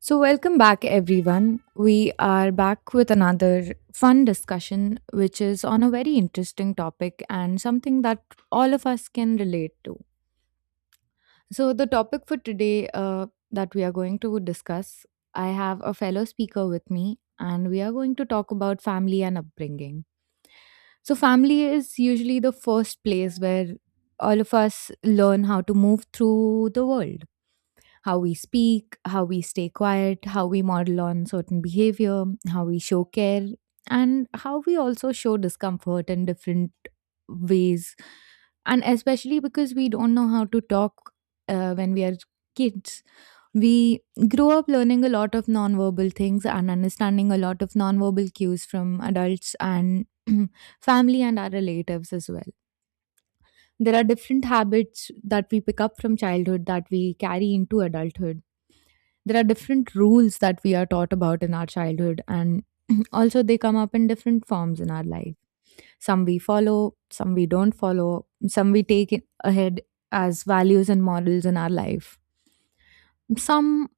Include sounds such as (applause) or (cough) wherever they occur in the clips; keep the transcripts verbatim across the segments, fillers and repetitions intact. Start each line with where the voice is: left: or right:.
right: So, welcome back, everyone. We are back with another fun discussion, which is on a very interesting topic and something that all of us can relate to. So, the topic for today, uh, that we are going to discuss, I have a fellow speaker with me, and we are going to talk about family and upbringing. So, family is usually the first place where all of us learn how to move through the world, how we speak, how we stay quiet, how we model on certain behavior, how we show care, and how we also show discomfort in different ways. And especially because we don't know how to talk uh, when we are kids. We grow up learning a lot of nonverbal things and understanding a lot of nonverbal cues from adults and (clears throat) family and our relatives as well. There are different habits that we pick up from childhood that we carry into adulthood. There are different rules that we are taught about in our childhood, and (clears throat) also they come up in different forms in our life. Some we follow, some we don't follow, some we take it ahead as values and models in our life. some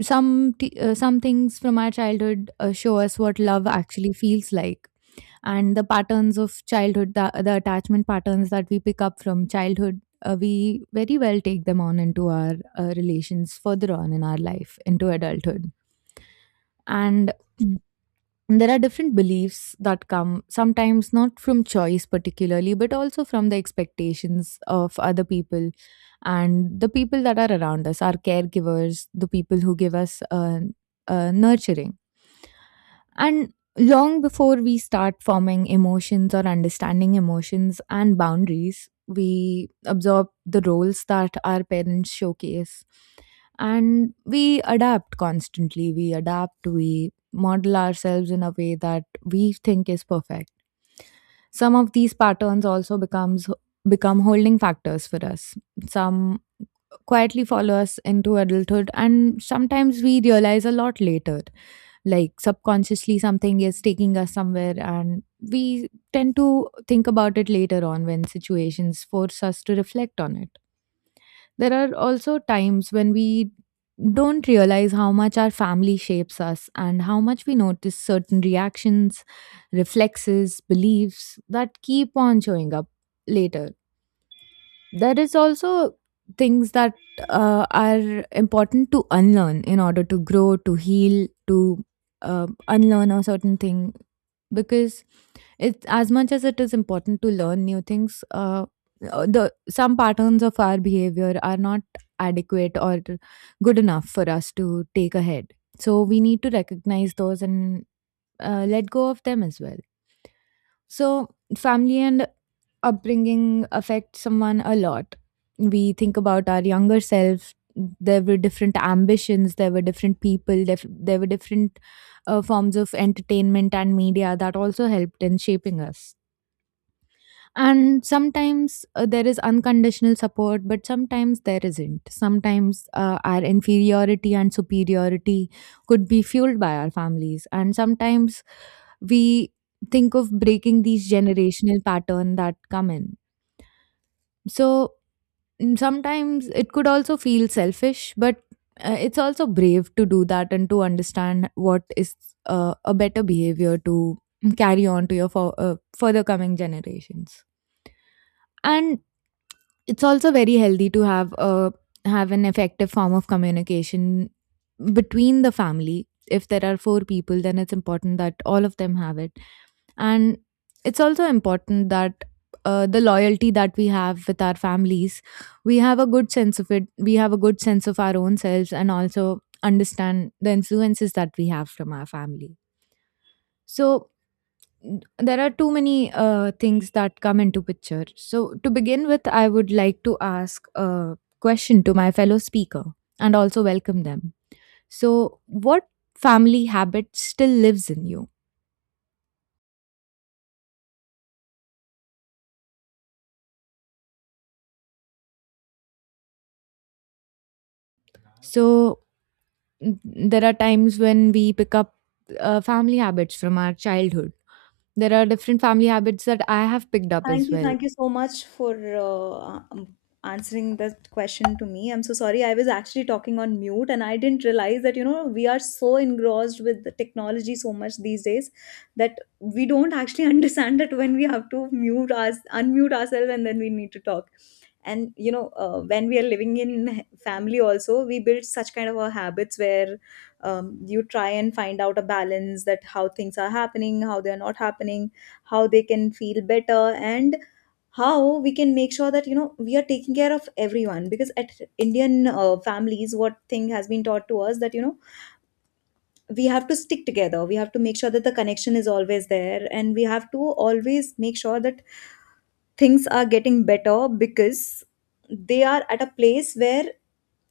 right: some t- uh, some things from our childhood uh, show us what love actually feels like, and the patterns of childhood, the, the attachment patterns that we pick up from childhood, uh, we very well take them on into our uh, relations further on in our life into adulthood and Mm. there are different beliefs that come sometimes not from choice particularly but also from the expectations of other people, and the people that are around us, our caregivers, the people who give us uh, uh, nurturing. And long before we start forming emotions or understanding emotions and boundaries, we absorb the roles that our parents showcase. And we adapt constantly. We adapt, we model ourselves in a way that we think is perfect. Some of these patterns also becomes become holding factors for us. Some quietly follow us into adulthood, and sometimes we realize a lot later, like subconsciously something is taking us somewhere, and we tend to think about it later on when situations force us to reflect on it. There are also times when we don't realize how much our family shapes us, and how much we notice certain reactions, reflexes, beliefs that keep on showing up later. There is also things that uh, are important to unlearn in order to grow, to heal, to uh, unlearn a certain thing, because it's, as much as it is important to learn new things, uh, uh, the some patterns of our behavior are not adequate or good enough for us to take ahead, so we need to recognize those and uh, let go of them as well. So family and upbringing affects someone a lot. We think about our younger self. There were different ambitions, there were different people, def- there were different uh, forms of entertainment and media that also helped in shaping us. And sometimes uh, there is unconditional support, but sometimes there isn't. Sometimes uh, our inferiority and superiority could be fueled by our families. And sometimes we think of breaking these generational pattern that come in, so Mm, sometimes it could also feel selfish, but uh, it's also brave to do that and to understand what is uh, a better behavior to mm, carry on to your for, uh, further coming generations. And it's also very healthy to have a have an effective form of communication between the family. If there are four people, then it's important that all of them have it. And it's also important that uh, the loyalty that we have with our families, we have a good sense of it. We have a good sense of our own selves and also understand the influences that we have from our family. So, N- there are too many uh, things that come into picture. So, to begin with, I would like to ask a question to my fellow speaker and also welcome them. So, what family habit still lives in you? So, n- there are times when we pick up uh, family habits from our childhood. There are different family habits that I have picked up
left: Thank
right: as
left: you.
right: well.
left: Thank you so much for uh, um, answering that question to me. I'm so sorry. I was actually talking on mute and I didn't realize that, you know, we are so engrossed with the technology so much these days that we don't actually (laughs) understand that when we have to mute us, unmute ourselves and then we need to talk. And you know uh, when we are living in family also, we build such kind of a habits where um, you try and find out a balance, that how things are happening, how they are not happening, how they can feel better, and how we can make sure that you know we are taking care of everyone. Because at Indian uh, families, what thing has been taught to us that you know we have to stick together, we have to make sure that the connection is always there, and we have to always make sure that things are getting better, because they are at a place where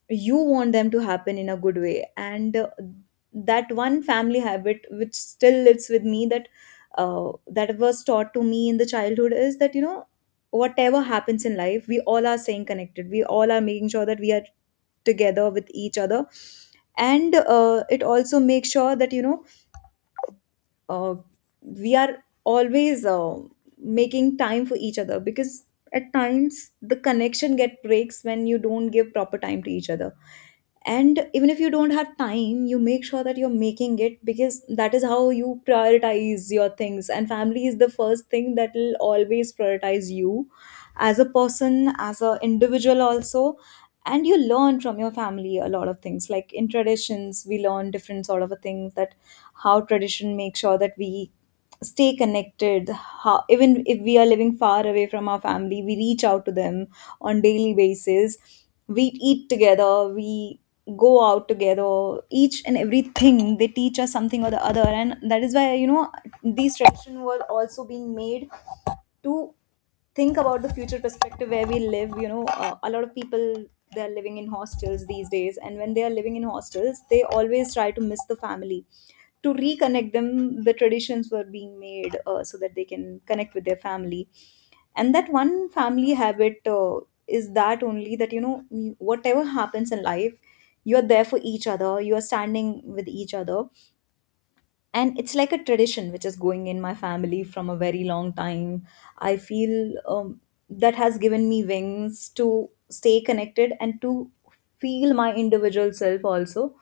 left: you want them to happen in a good way. And uh, that one family habit which still lives with me, that uh, that was taught to me in the childhood, is that you know whatever happens in life, we all are staying connected, we all are making sure that we are together with each other. And uh, it also makes sure that you know uh, we are always uh, making time for each other, because at times the connection get breaks when you don't give proper time to each other. And even if you don't have time, you make sure that you're making it, because that is how you prioritize your things, and family is the first thing that will always prioritize you as a person, as an individual also. And you learn from your family a lot of things, like in traditions we learn different sort of a things, that how tradition makes sure that we stay connected, how even if we are living far away from our family, we reach out to them on daily basis. We eat together, we go out together, each and everything they teach us something or the other. And that is why you know these traditions were also being made to think about the future perspective, where we live, you know uh, a lot of people, they are living in hostels these days, and when they are living in hostels, they always try to miss the family. To reconnect them, the traditions were being made uh, so that they can connect with their family. And that one family habit uh, is that only, that you know you- whatever happens in life, you're there for each other, you're standing with each other. And it's like a tradition which is going in my family from a very long time, I feel. um, that has given me wings to stay connected, and to feel my individual self also.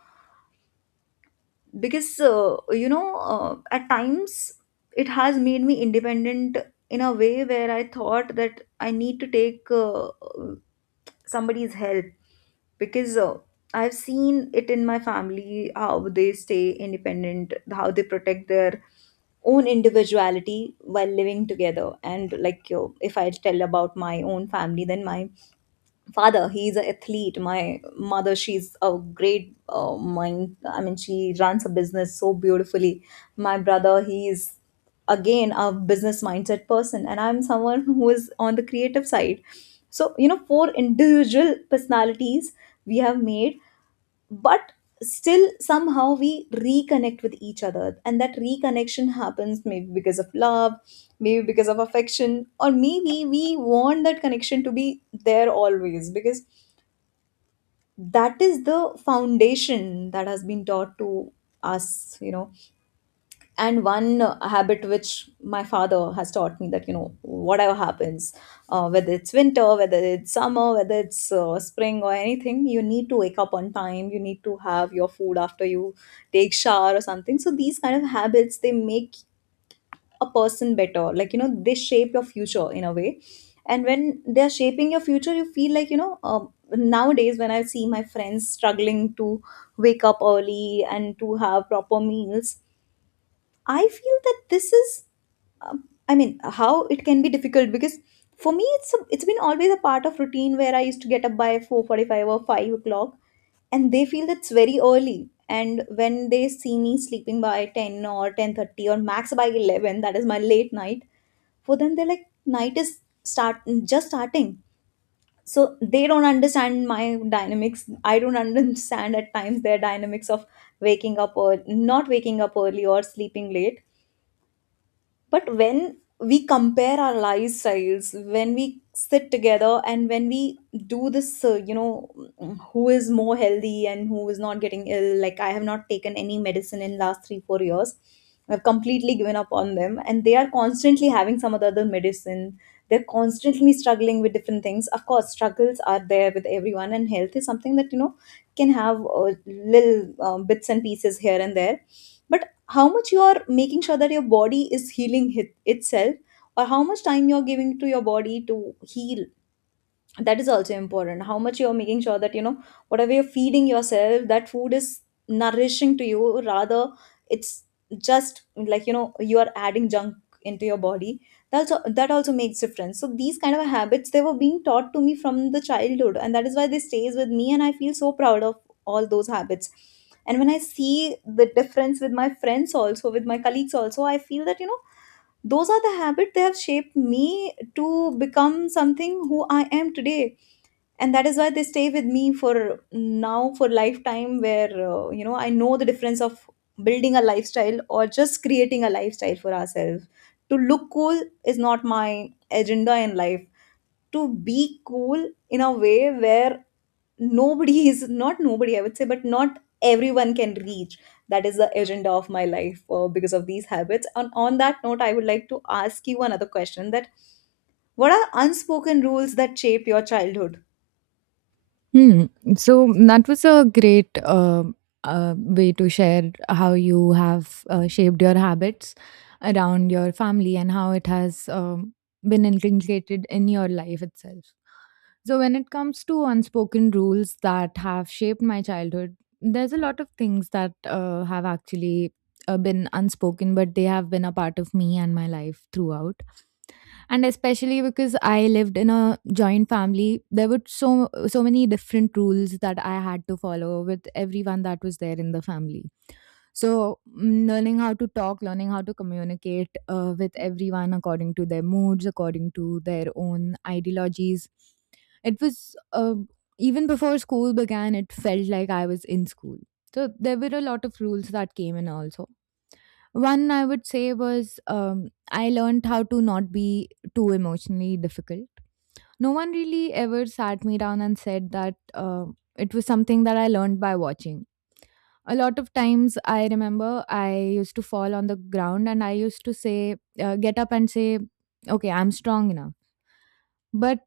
left: Because uh, you know uh, at times, it has made me independent in a way where I thought that I need to take uh, somebody's help. Because uh, I've seen it in my family how they stay independent, how they protect their own individuality while living together. And like you, if I tell about my own family, then my father, he's an athlete, my mother, she's a great uh, mind. I mean, she runs a business so beautifully. My brother, he's again a business mindset person, and I'm someone (laughs) who is on the creative side. So you know four individual personalities we have made. But still somehow we reconnect with each other, and that reconnection happens maybe because of love, maybe because of affection, or maybe we want that connection to be there always, because that is the foundation that has been taught to us, you know and one uh, habit which my father has taught me, that you know whatever happens, uh, whether it's winter, whether it's summer, whether it's uh, spring or anything, you need to wake up on time, you need to have your food after you take shower or something. So these kind of habits, they make a person better, like you know they shape your future in a way. And when they're shaping your future, you feel like you know um, nowadays when I see my friends struggling to wake up early and to have proper meals, I feel that this is, um, I mean, how it can be difficult. Because for me it's a, it's been always a part of routine where I used to get up by four forty-five or five o'clock, and they feel that's very early. And when they see me sleeping by ten or ten thirty, or max by eleven, that is my late night. For them, they're like night is start just starting, so they don't understand my dynamics. I don't (laughs) understand at times their dynamics of waking up or not waking up early or sleeping late. But when we compare our lifestyles, when we sit together and when we do this, uh, you know who is more healthy and who is not getting ill, like I have not taken any medicine in last three four years. I've completely given up on them, and they are constantly having some other medicine, they're constantly struggling with different things. Of course struggles are there with everyone, and health is something that you know can have uh, little um, bits and pieces here and there. But how much you're making sure that your body is healing hit itself, or how much time you're giving to your body to heal, that is also important. How much you're making sure that you know whatever you're feeding yourself, that food is nourishing to you, rather it's just like you know you are adding junk into your body, that's that also makes difference. So these kind of habits, they were being taught to me from the childhood, and that is why they stays with me, and I feel so proud of all those habits. And when I see the difference with my friends also, with my colleagues also, I feel that you know those are the habits, they have shaped me to become something, who I am today. And that is why they stay with me for now, for lifetime, where uh, you know I know the difference of building a lifestyle or just creating a lifestyle for ourselves. To look cool is not my agenda in life. To be cool in a way where nobody (laughs) is not nobody, I would say, but not everyone can reach, that is the agenda of my life. Uh, because of these habits, and on that note, I would like to ask you another question, that what are unspoken rules that shape your childhood.
right: Hmm. So that was a great uh, uh, way to share how you have uh, shaped your habits around your family and how it has um, been inculcated in your life itself. So, when it comes to unspoken rules that have shaped my childhood, there's a lot of things that uh, have actually uh, been unspoken, but they have been a part of me and my life throughout. And especially because I lived in a joint family, there were so so many different rules that I had to follow with everyone that was there in the family. So mm, learning how to talk, learning how to communicate uh, with everyone according to their moods, according to their own ideologies, it was uh, even before school began, it felt like I was in school. So there were a lot of rules that came in also. One, I would say, was, um, I learned how to not be too emotionally difficult. No one really ever sat me down and said that, uh, it was something that I learned by watching. A lot of times I remember I used to fall on the ground and I used to say, uh, get up and say, okay, I'm strong enough. But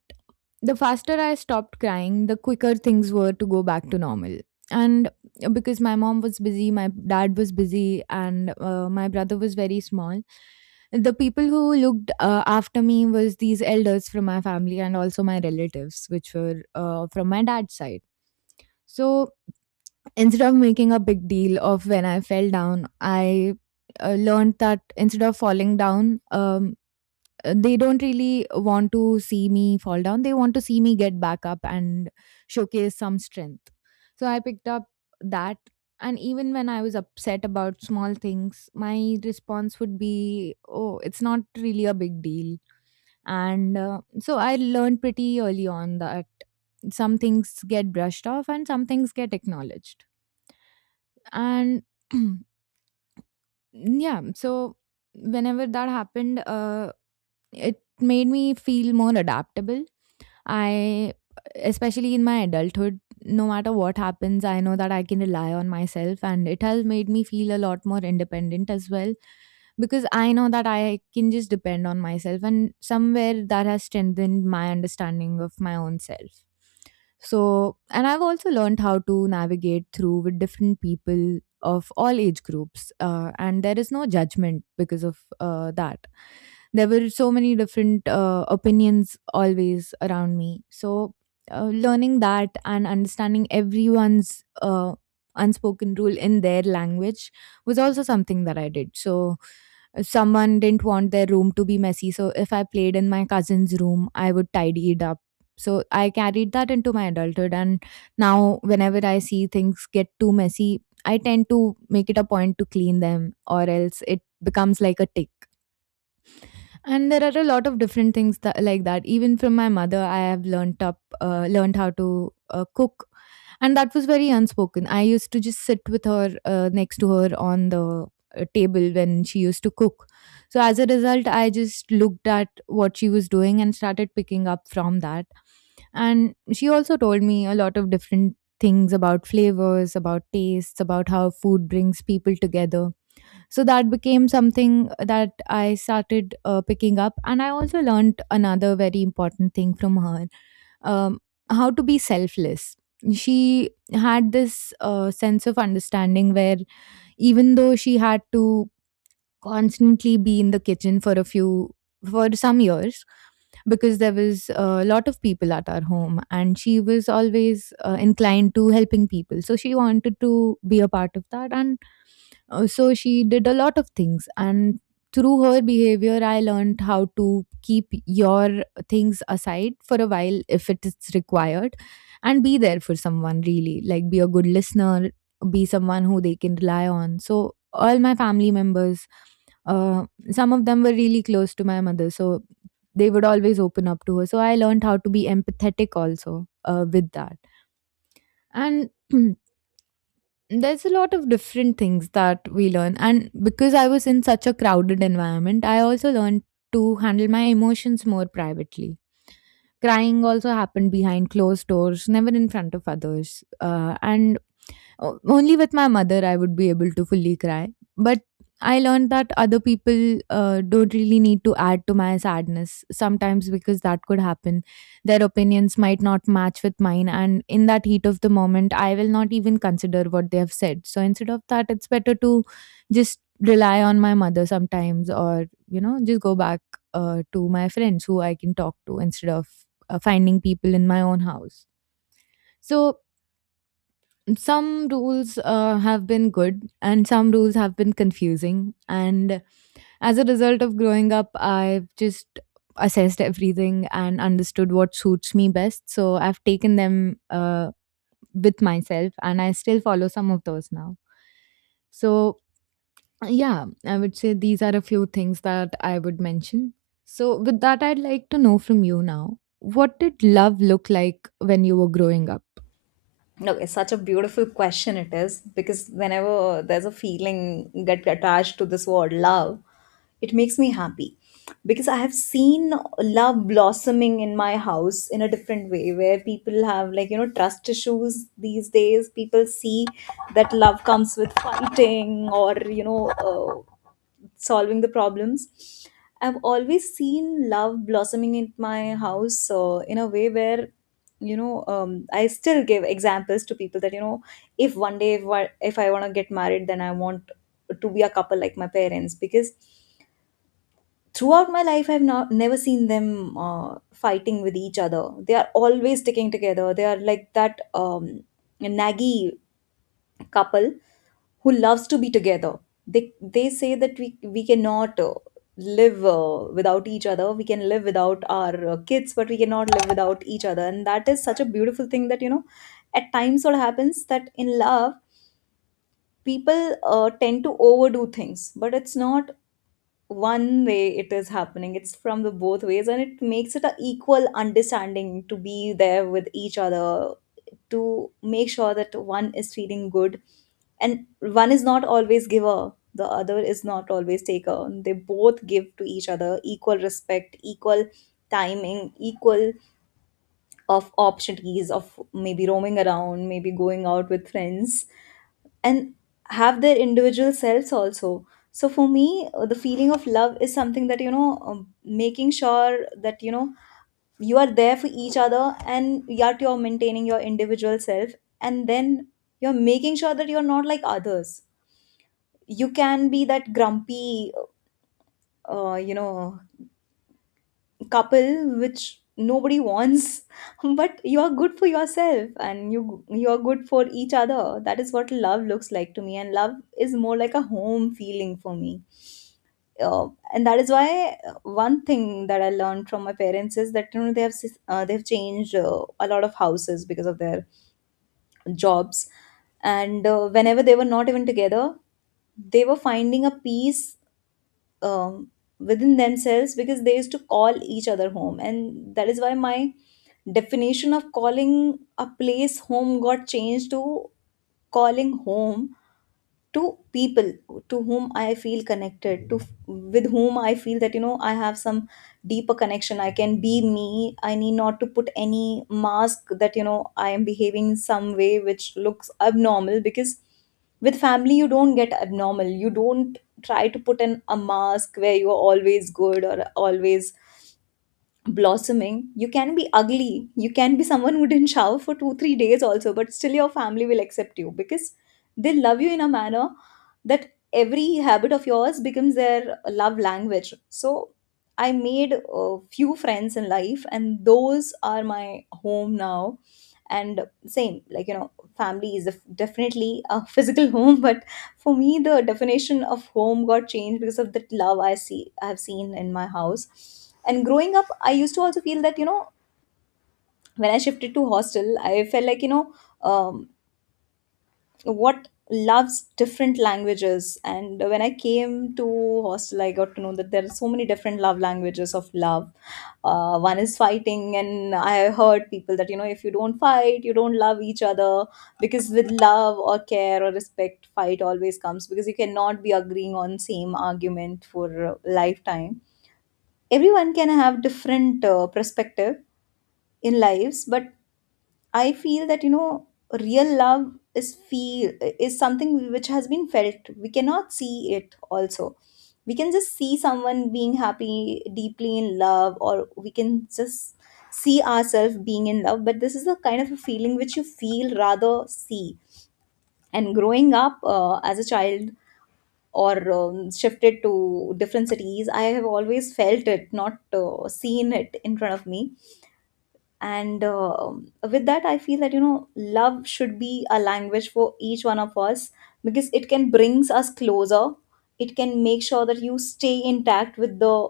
right: the faster I stopped crying, the quicker things were to go back to normal. And uh, because my mom was busy, my dad was busy, and uh, my brother was very small, the people who looked uh, after me was these elders from my family and also my relatives, which were uh, from my dad's side. So instead of making a big deal of when I fell down, I uh, learned that instead of falling down, um, uh, they don't really want to see me fall down. They want to see me get back up and showcase some strength. So I picked up that. And even when I was upset about small things, my response would be, oh, it's not really a big deal. And uh, so I learned pretty early on that some things get brushed off and some things get acknowledged. And (clears throat) yeah, so whenever that happened, uh it made me feel more adaptable. I, especially in my adulthood, no matter what happens, I know that I can rely on myself, and it has made me feel a lot more independent as well, because I know that I can just depend on myself, and somewhere that has strengthened my understanding of my own self. So, and I've also learned how to navigate through with different people of all age groups, uh, and there is no judgment because of uh, that. There were so many different uh, opinions always around me, so uh, learning that and understanding everyone's uh, unspoken rule in their language was also something that I did. So uh, someone didn't want their room to be messy, so if I played in my cousin's room I would tidy it up. So I carried that into my adulthood, and now whenever I see things get too messy I tend to make it a point to clean them, or else it becomes like a tick. And there are a lot of different things that, like that. Even from my mother, I have learned up, uh, learned how to uh, cook, and that was very unspoken. I used to just sit with her, uh, next to her on the uh, table when she used to cook. So as a result, I just looked at what she was doing and started picking up from that. And she also told me a lot of different things about flavors, about tastes, about how food brings people together, so that became something that I started uh, picking up. And I also learned another very important thing from her. um, how to be selfless. She had this uh, sense of understanding where, even though she had to constantly be in the kitchen for a few, for some years, because there was a lot of people at our home and she was always uh, inclined to helping people, so she wanted to be a part of that. And uh, so she did a lot of things, and through her behavior I learned how to keep your things aside for a while if it is required, and be there for someone, really, like be a good listener, be someone who they can rely on. So all my family members, uh, some of them were really close to my mother, so they would always open up to her. So I learned how to be empathetic also, uh, with that. And (clears throat) there's a lot of different things that we learn, and because I was in such a crowded environment, I also learned to handle my emotions more privately. Crying also happened behind closed doors, never in front of others. Uh, and O- only with my mother I would be able to fully cry. But I learned that other people uh, don't really need to add to my sadness sometimes, because that could happen. Their opinions might not match with mine, and in that heat of the moment, I will not even consider what they have said. So instead of that, it's better to just rely on my mother sometimes, or you know, just go back uh, to my friends who I can talk to, instead of uh, finding people in my own house. So some rules uh, have been good, and some rules have been confusing. And as a result of growing up, I've just assessed everything and understood what suits me best. So I've taken them uh, with myself, and I still follow some of those now. So, yeah, I would say these are a few things that I would mention. So, with that, I'd like to know from you now, what did love look like when you were growing up?
left: No, it's such a beautiful question, it is, because whenever there's a feeling get attached to this word love, it makes me happy. Because I have seen love blossoming in my house in a different way, where people have, like you know trust issues these days. People see that love comes with fighting, or you know uh, solving the problems. I've always seen love blossoming in my house uh, in a way where you know um, I still give examples to people that you know if one day, if, I- if I want to get married, then I want to be a couple like my parents. Because throughout my life I've not never seen them uh, fighting with each other, they are always sticking together, they are like that um, naggy couple who loves to be together. They they say that we we cannot uh, live uh, without each other, we can live without our uh, kids, but we cannot live without each other. And that is such a beautiful thing, that you know at times what happens, that in love, people uh, tend to overdo things. But it's not one way it is happening, it's from the both ways, and it makes it a equal understanding to be there with each other, to make sure that one is feeling good, and one is not always giver, the other is not always taker. They both give to each other equal respect, equal timing, equal of opportunities, of maybe roaming around, maybe going out with friends, and have their individual selves also. So for me, uh, the feeling of love is something that, you know um, making sure that you know you are there for each other, and yet you're maintaining your individual self. And then you're making sure that you're not like others. You can be that grumpy uh, you know couple which nobody wants, (laughs) but you are good for yourself, and you you are good for each other. That is what love looks like to me. And love is more like a home feeling for me. uh, and that is why, uh, one thing that I learned from my parents is that you know they have sis- uh, they've changed uh, a lot of houses because of their jobs. And uh, whenever they were not even together, they were finding a peace um, within themselves, because they used to call each other home. And that is why my definition of calling a place home got changed to calling home to people, to whom I feel connected to, with whom I feel that you know I have some deeper connection. I can be me. I need not to put any mask that you know I am behaving in some way which looks abnormal. Because with family you don't get abnormal, you don't try to put in a mask where you are always good or always blossoming. You can be ugly. You can be someone who didn't shower for two, three days also, but still your family will accept you because they love you in a manner that every habit of yours becomes their love language. So I made a few friends in life, and those are my home now. And same, like, you know, family is def- definitely a physical (laughs) home. But for me the definition of home got changed because of the love i see i've seen in my house. And growing up, I used to also feel that you know when I shifted to hostel I felt like you know um, what loves different languages. And when I came to hostel I got to know that there are so many different love languages of love. Uh, one is fighting, and I heard people that you know if you don't fight you don't love each other, because with love or care or respect fight always comes, because you cannot be agreeing on same argument for a lifetime. Everyone can have different uh, perspective in lives. But I feel that you know real love is feel is something which has been felt. We cannot see it also. We can just see someone being happy, deeply in love, or we can just see ourselves being in love. But this is a kind of a feeling which you feel rather see. And growing up uh, as a child, or um, shifted to different cities, I have always felt it, not uh, seen it in front of me. And um with that I feel that you know love should be a language for each one of us, because it can brings us closer. It can make sure that you stay intact with the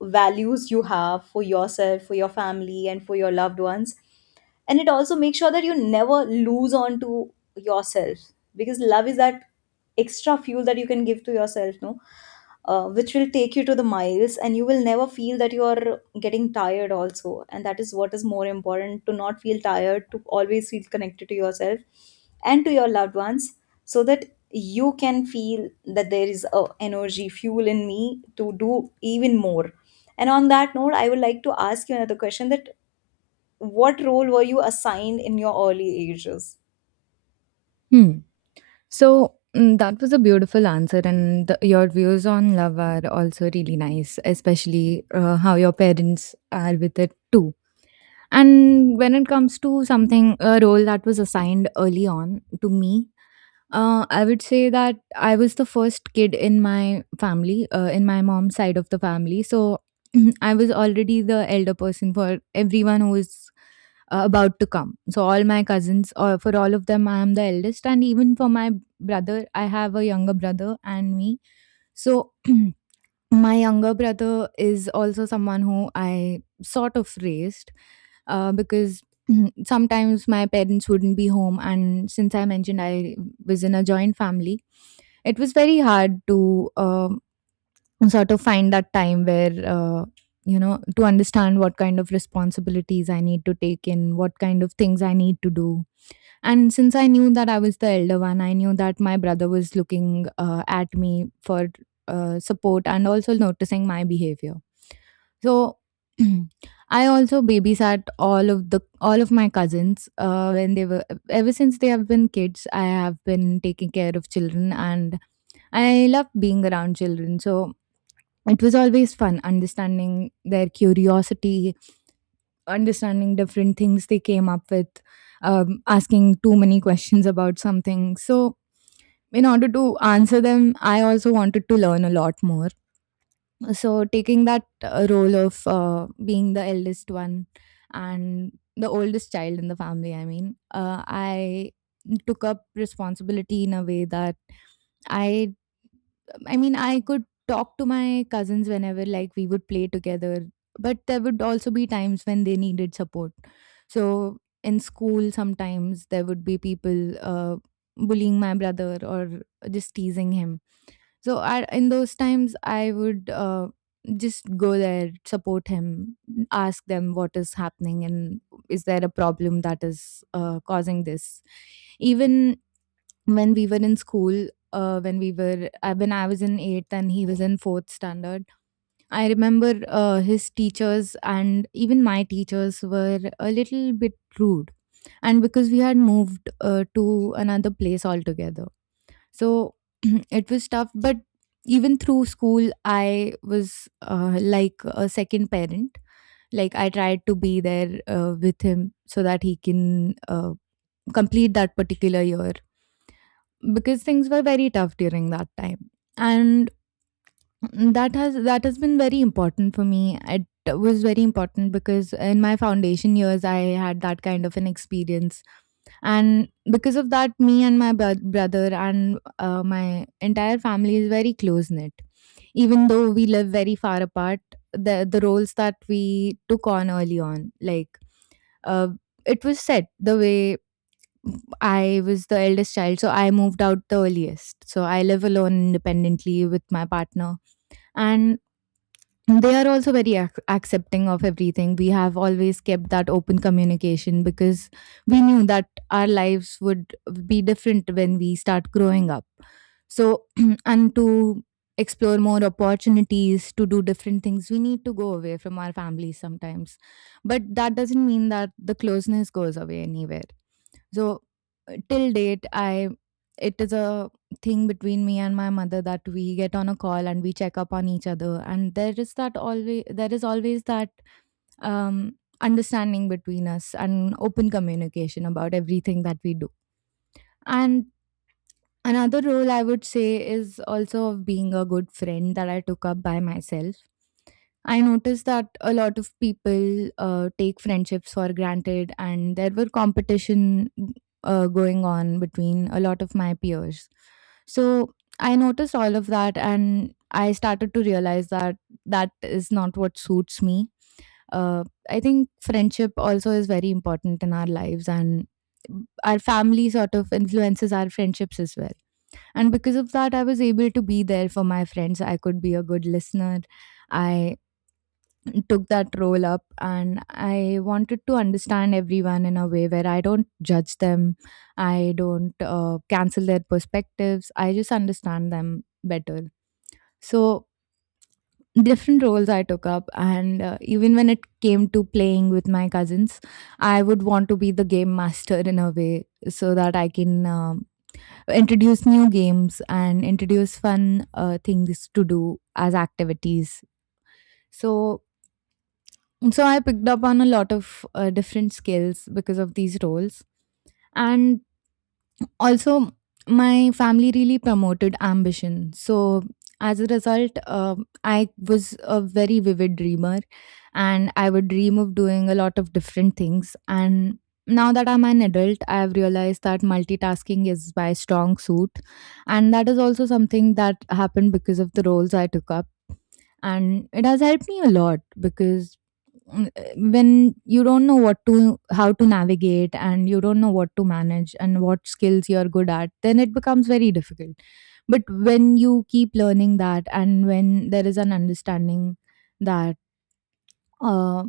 left: values you have for yourself, for your family and for your loved ones. And it also makes sure that you never lose on to yourself, because love is that extra fuel that you can give to yourself, no, uh, which will take you to the miles, and you will never feel that you are getting tired also. And that is what is more important, to not feel tired, to always feel connected to yourself and to your loved ones, so that you can feel that there is a energy fuel in me to do even more. And on that note, I would like to ask you another question: that what role were you assigned in your early ages.
right: So, mm, that was a beautiful answer, and the, your views on love are also really nice, especially uh, how your parents are with it too. And when it comes to something, a role that was assigned early on to me, uh, I would say that I was the first kid in my family, uh, in my mom's side of the family. So (clears throat) I was already the elder person for everyone who is uh, about to come. So all my cousins, or for all of them, I am the eldest, and even for my brother, I have a younger brother and me. So (clears throat) my younger brother is also someone who I sort of raised, uh, because (clears throat) sometimes my parents wouldn't be home. And since I mentioned I was in a joint family, it was very hard to, um, sort of find that time where, uh, you know, to understand what kind of responsibilities I need to take in, what kind of things I need to do. And since I knew that I was the elder one, I knew that my brother was looking uh, at me for uh, support, and also noticing my behavior. So (clears throat) I also babysat all of the all of my cousins uh, when they were, ever since they have been kids. I have been taking care of children, and I love being around children. So it was always fun, understanding their curiosity, understanding different things they came up with, um, asking too many questions about something. So, in order to answer them, I also wanted to learn a lot more. So, taking that uh, role of uh, being the eldest one and the oldest child in the family, I mean, uh, I took up responsibility in a way that I I mean, I could talk to my cousins whenever, like, we would play together, but there would also be times when they needed support. So, in school, sometimes there would be people uh, bullying my brother or just teasing him. So, I, in those times, I would uh, just go there, support him, ask them what is happening, and is there a problem that is uh, causing this. Even when we were in school, uh, when we were uh, when I was in eighth and he was in fourth standard, I remember uh, his teachers and even my teachers were a little bit rude, and because we had moved uh, to another place altogether. So (clears throat) it was tough, but even through school I was uh, like a second parent. Like, I tried to be there uh, with him so that he can uh, complete that particular year, because things were very tough during that time. And that has that has been very important for me. It was very important because in my foundation years I had that kind of an experience, and because of that, me and my bro- brother and uh, my entire family is very close knit, even though we live very far apart. The the roles that we took on early on, like, uh, it was set the way I was the eldest child, so I moved out the earliest. So I live alone independently with my partner. And they are also very ac- accepting of everything. We have always kept that open communication, because we knew that our lives would be different when we start growing up. So (clears throat) and to explore more opportunities, to do different things, we need to go away from our families sometimes, but that doesn't mean that the closeness goes away anywhere. So uh, till date, I, it is a thing between me and my mother that we get on a call and we check up on each other. And there is that, always there is always that, um, understanding between us and open communication about everything that we do. And another role I would say is also of being a good friend that I took up by myself. I noticed that a lot of people uh, take friendships for granted, and there were competition uh, going on between a lot of my peers. So I noticed all of that, and I started to realize that that is not what suits me. uh, I think friendship also is very important in our lives, and our family sort of influences our friendships as well. And because of that, I was able to be there for my friends. I could be a good listener. I took that role up, and I wanted to understand everyone in a way where I don't judge them, I don't uh, cancel their perspectives, I just understand them better. So different roles I took up, and uh, even when it came to playing with my cousins, I would want to be the game master in a way so that I can, um, introduce new games and introduce fun uh, things to do as activities. So, so I picked up on a lot of uh, different skills because of these roles. And also, my family really promoted ambition. So, as a result, uh, I was a very vivid dreamer, and I would dream of doing a lot of different things. And now that I'm an adult, I've realized that multitasking is my strong suit. And that is also something that happened because of the roles I took up. And it has helped me a lot because, mm, eh, when you don't know what to, how to navigate, and you don't know what to manage and what skills you're good at, then it becomes very difficult. But when you keep learning that, and when there is an understanding that, uh,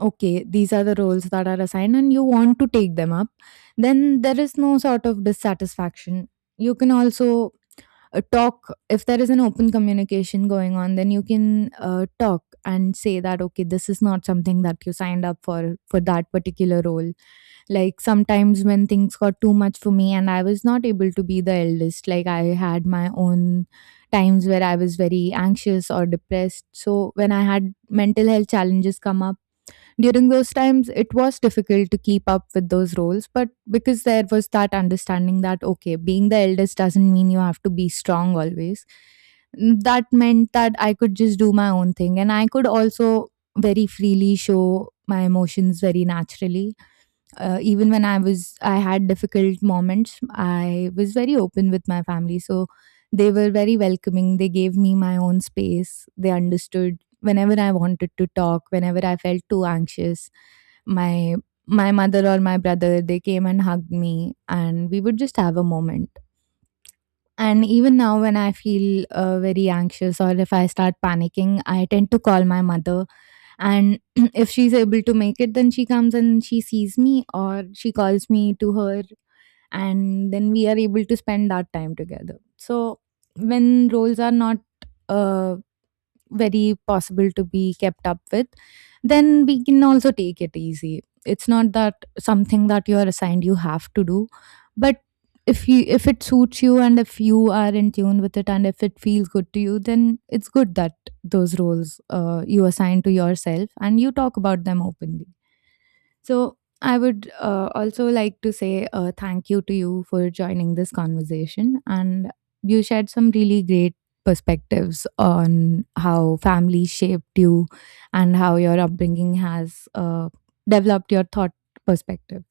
right: okay, these are the roles that are assigned and you want to take them up, then there is no sort of dissatisfaction. You can also uh, talk, if there is an open communication going on, then you can uh, talk and say that, okay, this is not something that you signed up for for that particular role. Like, sometimes when things got too much for me and I was not able to be the eldest, like, I had my own times where I was very anxious or depressed. So when I had mental health challenges come up during those times, it was difficult to keep up with those roles. But because there was that understanding that, okay, being the eldest doesn't mean you have to be strong always. Mm, that meant that I could just do my own thing, and I could also very freely show my emotions very naturally. Uh, even when I was, I had difficult moments, I was very open with my family. So they were very welcoming. They gave me my own space. They understood whenever I wanted to talk, whenever I felt too anxious. My my mother or my brother, they came and hugged me, and we would just have a moment. And even now when I feel uh, very anxious, or if I start panicking, I tend to call my mother. And (clears throat) if she's able to make it, then she comes and she sees me, or she calls me to her, and then we are able to spend that time together. So when roles are not uh, very possible to be kept up with, then we can also take it easy. It's not that something that you are assigned you have to do, but if you, if it suits you and if you are in tune with it and if it feels good to you, then it's good that those roles uh, you assign to yourself, and you talk about them openly. So I would uh, also like to say uh, thank you to you for joining this conversation. And you shared some really great perspectives on how family shaped you, and how your upbringing has uh, developed your thought perspective.